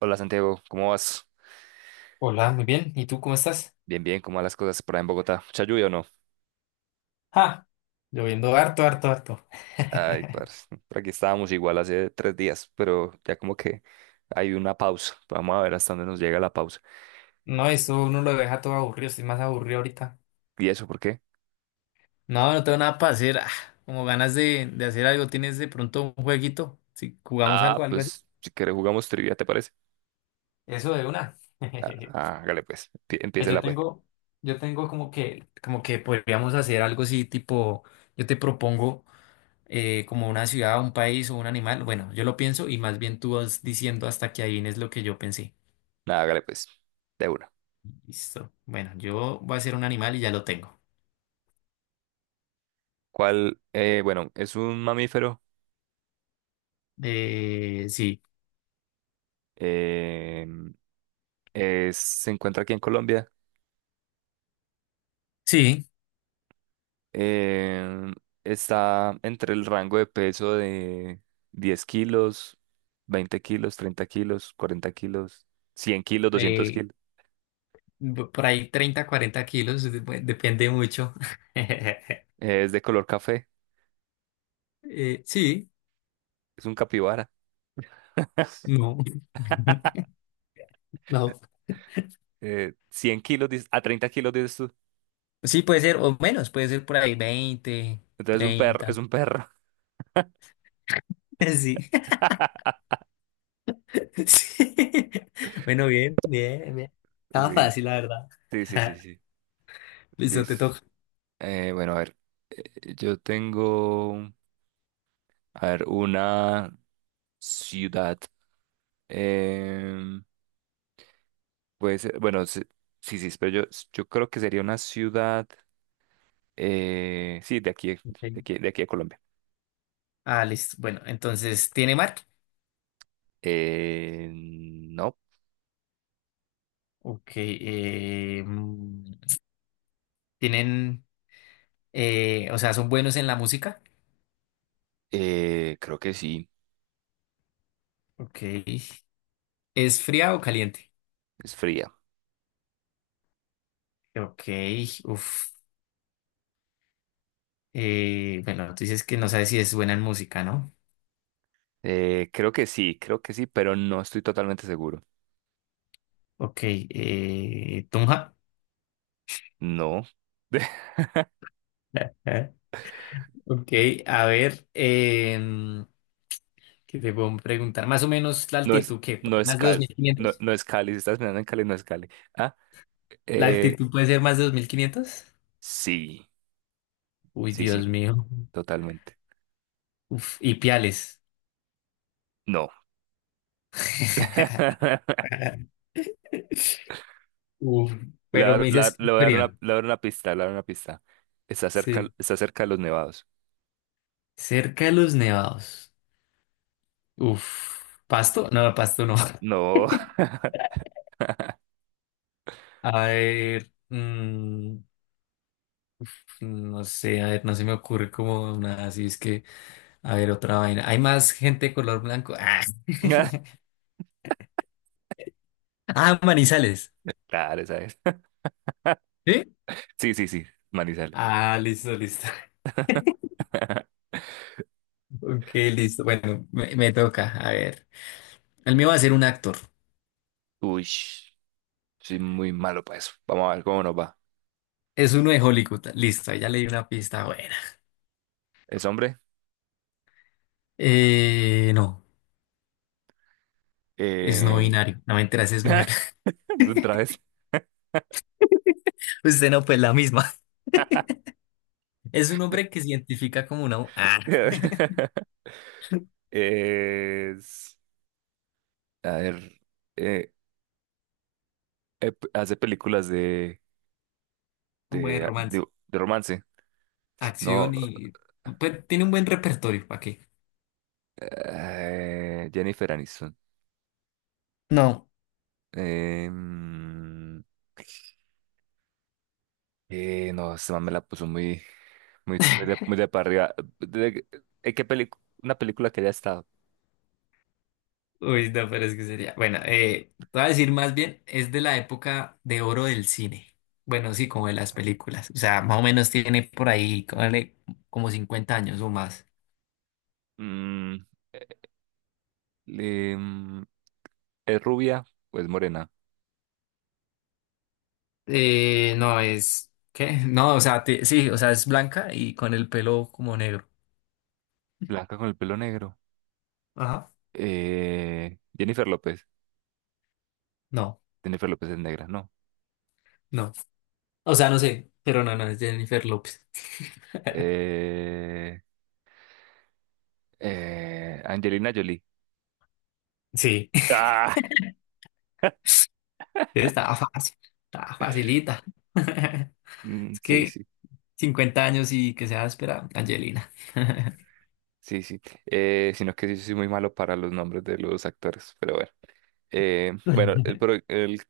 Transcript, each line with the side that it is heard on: right: Hola Santiago, ¿cómo vas?
left: Hola, muy bien. ¿Y tú cómo estás?
right: Bien, bien, ¿cómo van las cosas por ahí en Bogotá? ¿Mucha lluvia o no?
left: ¡Ja! Lloviendo harto, harto, harto.
right: Ay, parce, por aquí estábamos igual hace 3 días, pero ya como que hay una pausa. Vamos a ver hasta dónde nos llega la pausa.
left: No, eso uno lo deja todo aburrido. Estoy más aburrido ahorita.
right: ¿Y eso por qué?
left: No, no tengo nada para hacer. Ah, como ganas de hacer algo. ¿Tienes de pronto un jueguito? Si jugamos
right: Ah,
left: algo, algo así.
right: pues si quieres jugamos trivia, ¿te parece?
left: Eso de una.
right: Ah, ah, hágale pues,
left: Pues yo
right: empiécela pues.
left: tengo, yo tengo como que podríamos hacer algo así, tipo, yo te propongo como una ciudad, un país o un animal. Bueno, yo lo pienso y más bien tú vas diciendo hasta que adivines lo que yo pensé.
right: Nada, hágale pues, de una.
left: Listo. Bueno, yo voy a hacer un animal y ya lo tengo.
right: ¿Cuál? Bueno, es un mamífero.
left: Sí,
right: eh, se encuentra aquí en Colombia.
left: sí.
right: Em, Está entre el rango de peso de 10 kilos, 20 kilos, 30 kilos, 40 kilos, 100 kilos, 200
left: eh,
right: kilos.
left: por ahí 30 40 kilos, depende mucho.
right: Es de color café,
left: Sí,
right: es un capibara.
left: no. No.
right: 100 kilos, a 30 kilos dices tú.
left: Sí, puede ser, o menos, puede ser por ahí 20
right: Entonces es un perro,
left: 30.
right: es un perro.
left: Sí, sí. Bueno, bien, bien, bien. Estaba
right: Liz.
left: fácil, la verdad.
right: Sí, sí, sí, sí.
left: Listo, te
right: Liz.
left: toca.
right: Bueno, a ver, yo tengo, a ver, una ciudad. Em, Puede ser, bueno, sí, sí, pero yo creo que sería una ciudad, sí, de aquí,
left: Ok.
right: de aquí a Colombia.
left: Ah, listo. Bueno, entonces, ¿tiene marca?
right: No,
left: Ok. ¿Tienen? O sea, son buenos en la música.
right: creo que sí,
left: Ok. ¿Es fría o caliente?
right: es fría.
left: Ok. Uf. Bueno, tú dices que no sabes si es buena en música, ¿no?
right: Creo que sí, creo que sí, pero no estoy totalmente seguro.
left: Ok. Tunja.
right: No,
left: Ok. A ver. ¿Qué te puedo preguntar? Más o menos la
right: no es,
left: altitud, ¿qué?
right: no es
left: ¿Más de dos
right: Cali,
left: mil
right: no,
left: quinientos
right: no es Cali, si estás mirando en Cali, no es Cali. Ah,
left: ¿La
right: eh,
left: altitud puede ser más de 2.500?
right: sí,
left: Uy,
right: sí,
left: Dios
right: sí,
left: mío.
right: totalmente.
left: Uf. Y piales.
right: No.
left: Uf.
right: Le, voy
left: Pero
right: a dar
left: me dices
right: la-
left: que es
right: le voy a dar una,
left: fría.
right: le voy a dar una pista,
left: Sí.
right: está cerca de los nevados.
left: Cerca de los nevados. Uf. ¿Pasto? No, pasto no.
right: No.
left: A ver, no sé, a ver, no se me ocurre como una, así es que, a ver, otra vaina. ¿Hay más gente de color blanco? Ah, ah, Manizales.
right: Claro, esa es.
left: ¿Sí?
right: Sí, sí, sí. Manizales.
left: Ah, listo, listo. Ok, listo. Bueno, me toca. A ver. El mío va a ser un actor.
right: Uy, soy muy malo para eso. Vamos a ver cómo nos va.
left: Es uno de Hollywood. Listo, ahí ya le di una pista buena.
right: ¿Es hombre?
left: No, es no
right: Eh...
left: binario. No me enteras, es mujer.
right: Otra vez.
left: Usted no, pues la misma. Es un hombre que se identifica como una, ah,
right: Es. A ver. eh, Hace películas de,
left: un buen
right: de, de,
left: romance,
right: de romance. No.
left: acción y pues, tiene un buen repertorio, ¿para qué?
right: Jennifer Aniston.
left: No,
right: Em, no, esta man me la puso muy, muy, muy de para arriba. De- Una película que ya está.
left: Uy, no, pero es que sería. Bueno, te voy a decir más bien, es de la época de oro del cine. Bueno, sí, como de las películas. O sea, más o menos tiene por ahí, cónale, como 50 años o más.
right: Mm, em, ¿Es rubia o es morena?
left: No, es. ¿Qué? No, o sea, sí, o sea, es blanca y con el pelo como negro.
right: Blanca con el pelo negro.
left: Ajá.
right: Jennifer López.
left: No,
right: Jennifer López es negra, no.
left: no. O sea, no sé, pero no, no, es Jennifer López.
right: Eh, Angelina Jolie.
left: Sí.
right: Ah,
left: Estaba fácil, estaba facilita. Es
right: sí,
left: que
right: sí,
left: 50 años y que se va a esperar, Angelina.
right: sí, sí. Sino que sí sí, soy muy malo para los nombres de los actores, pero bueno. Bueno,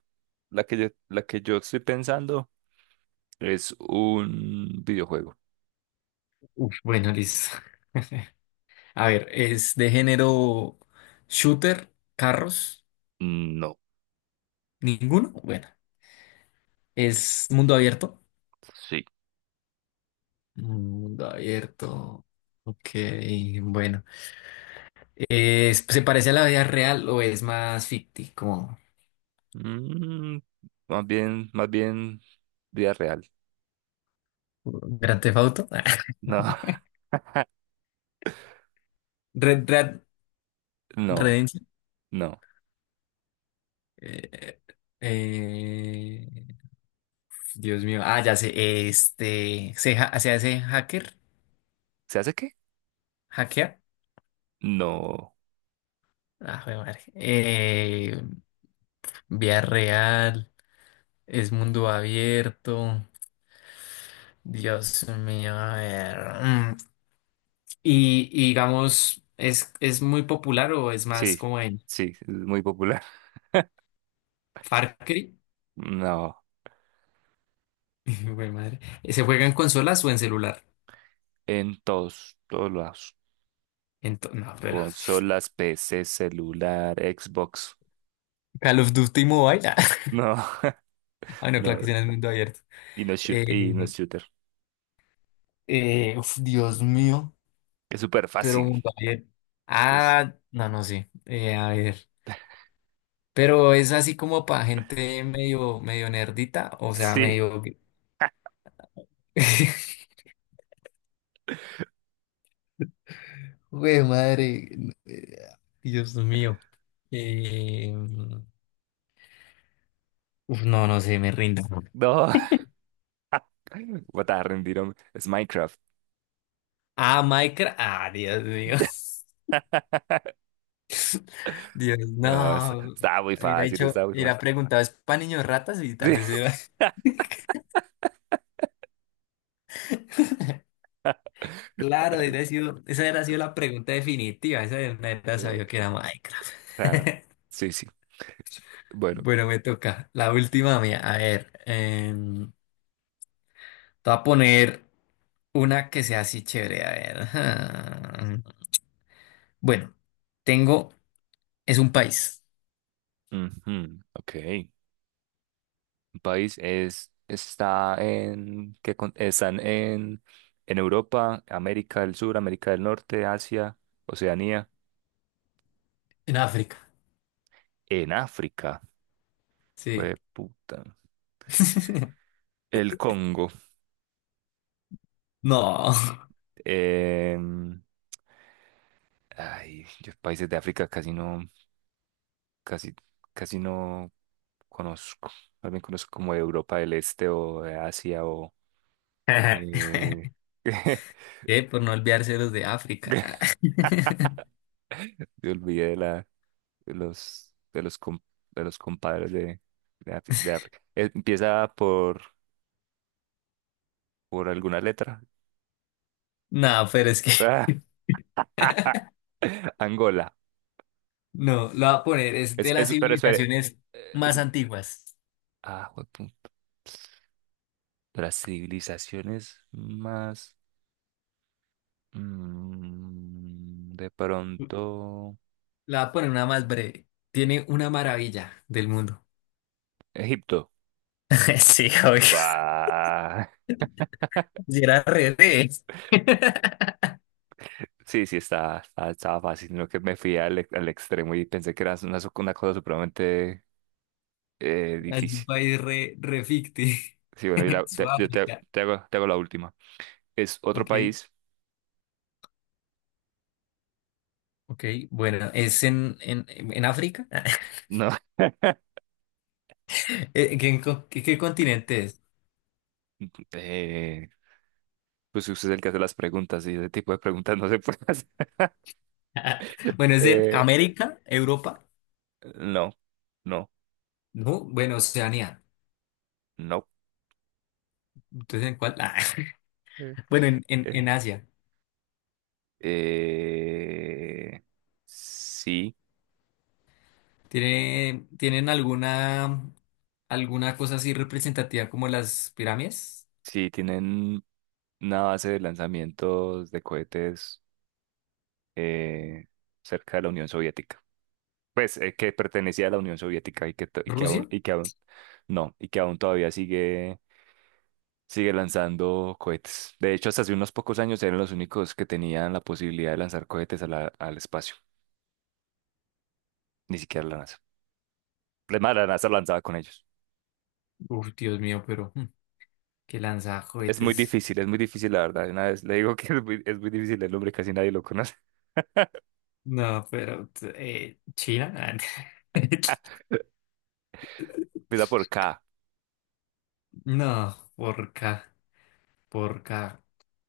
right: la que yo estoy pensando es un videojuego.
left: Uf, bueno, listo. A ver, es de género shooter, carros,
right: No,
left: ninguno. Bueno, es mundo abierto.
right: sí.
left: Mundo abierto. Ok, bueno. ¿Se parece a la vida real o es más ficti? Como
right: Mm, Más bien, más bien vida real.
left: Grand Theft Auto.
right: No,
left: Red Dead
right: no,
left: Redemption.
right: no.
left: Eh, eh, Dios mío. Ah, ya sé. Este. Se hace hacker.
right: ¿Se hace qué?
left: Hackear.
right: No.
left: Ah, jue madre. Vía real. Es mundo abierto. Dios mío. A ver. Mm. Y digamos, ¿es muy popular o es
right: Sí,
left: más como en
right: sí, es muy popular.
left: Far Cry?
right: No,
left: Jue madre. ¿Se juega en consolas o en celular?
right: en todos, todos lados.
left: No, pero.
right: Consolas, PC celular, Xbox.
left: Call of Duty Mobile.
right: No.
left: Ah, no, claro
right: No,
left: que sí, en el mundo abierto.
right: y no es
left: Eh,
right: shooter.
left: Uf, Dios mío,
right: Es súper
left: pero
right: fácil.
left: mundo abierto.
right: Es-
left: Ah, no, no sé. A ver. Pero es así como para gente medio, medio nerdita, o sea,
right: Sí.
left: medio. Güey, madre. eh, Dios mío. Eh, Uf, no, no sé, me rindo.
right: No. Voy a rendir, hombre. Es Minecraft.
left: Ah, Minecraft. Ah, Dios mío. Dios,
right: No,
left: no.
right: está muy
left: Hubiera
right: fácil, está
left: dicho,
right: muy
left: hubiera
right: fácil.
left: preguntado, ¿es para niños ratas? Y tal vez
right: Sí.
left: era. Claro, esa, ha sido, esa era ha sido la pregunta definitiva. Esa de una era
right: Eh,
left: sabía que era Minecraft.
right: Claro. Sí, sí. Bueno.
left: Bueno, me toca. La última mía. A ver, te voy a poner una que sea así chévere. A ver. Ajá. Bueno, tengo. Es un país.
right: Ujú, ok. Un país está en, están en, Europa, América del Sur, América del Norte, Asia, Oceanía,
left: En África.
right: en África.
left: Sí.
right: Fue puta. El Congo.
left: No.
right: Em, Ay, yo países de África casi no, casi, casi no conozco. Más bien conozco como de Europa del Este o de Asia, o eh,
left: Por no olvidarse de los de África.
right: me olvidé de la de los com- de los compadres de África. Empieza por alguna letra.
left: No, pero es que.
right: Ah, Angola.
left: No, lo voy a poner. Es de las
right: Pero espere.
left: civilizaciones más
right: Es,
left: antiguas.
right: ah, de las civilizaciones más. De pronto,
left: La voy a poner una más breve. Tiene una maravilla del mundo.
right: Egipto.
left: Sí, obvio.
right: Ah,
left: Si era re re.
right: sí, sí, estaba fácil, sino que me fui al extremo y pensé que era una cosa supremamente
left: Es un
right: difícil.
left: país re, re ficti.
right: Sí, bueno, y la- te- yo te,
left: Sudáfrica.
right: te hago la última. ¿Es otro
left: Ok,
right: país?
left: ok. Bueno, es en África.
right: No.
left: ¿Qué continente es?
right: Eh, pues usted es el que hace las preguntas y ese tipo de preguntas no se puede hacer.
left: Bueno, es en
right: Eh,
left: América, Europa.
right: no, no,
left: No, bueno, Oceanía.
right: no.
left: Entonces, ¿en cuál?
right: Mm.
left: Ah, bueno, en
right: Eh,
left: Asia.
right: eh, sí.
left: ¿Tienen alguna cosa así representativa como las pirámides?
right: Sí, tienen una base de lanzamientos de cohetes eh, cerca de la Unión Soviética. Pues que pertenecía a la Unión Soviética y
left: ¿Rusia?
right: no, y que aún todavía sigue lanzando cohetes. De hecho, hasta hace unos pocos años eran los únicos que tenían la posibilidad de lanzar cohetes al espacio, ni siquiera la NASA. Además, la NASA lanzaba con ellos.
left: Uf, Dios mío, pero que lanza cohetes.
right: Es muy difícil, la verdad. Una vez le digo que es muy difícil el nombre, casi nadie lo conoce.
left: No, pero China.
right: Empieza por K.
left: No, porca, porca.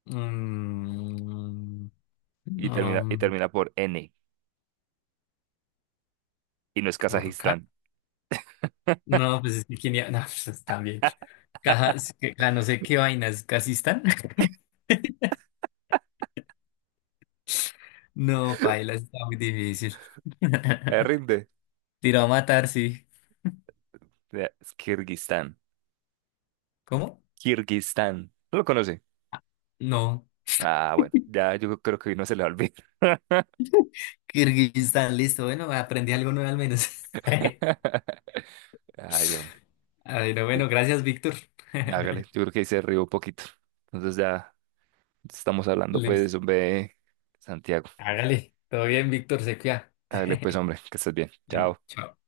left: Mm,
right: y termina, y
left: no,
right: termina por N, y no es
left: porca.
right: Kazajistán.
left: No, pues es que quién iba- No, pues también. Caja, es que- ja, no sé qué vainas, casi están. No, paila, está muy difícil.
right: Me rinde.
left: Tiró a matar, sí.
right: Ya, es Kirguistán.
left: ¿Cómo?
right: Kirguistán. ¿No lo conoce?
left: No.
right: Ah, bueno, ya yo creo que hoy no se le va a olvidar.
left: Kirguistán, listo. Bueno, aprendí algo nuevo al menos.
right: Ay, hombre.
left: Ay, no,
right: Sí,
left: bueno, gracias, Víctor.
right: hágale. Yo creo que ahí se rió un poquito. Entonces ya estamos hablando,
left: Listo.
right: pues, hombre, Santiago.
left: Hágale. Todo bien, Víctor, se cuida.
right: Hágale, pues, hombre, que estés bien.
left: Bueno,
right: Chao.
left: chao.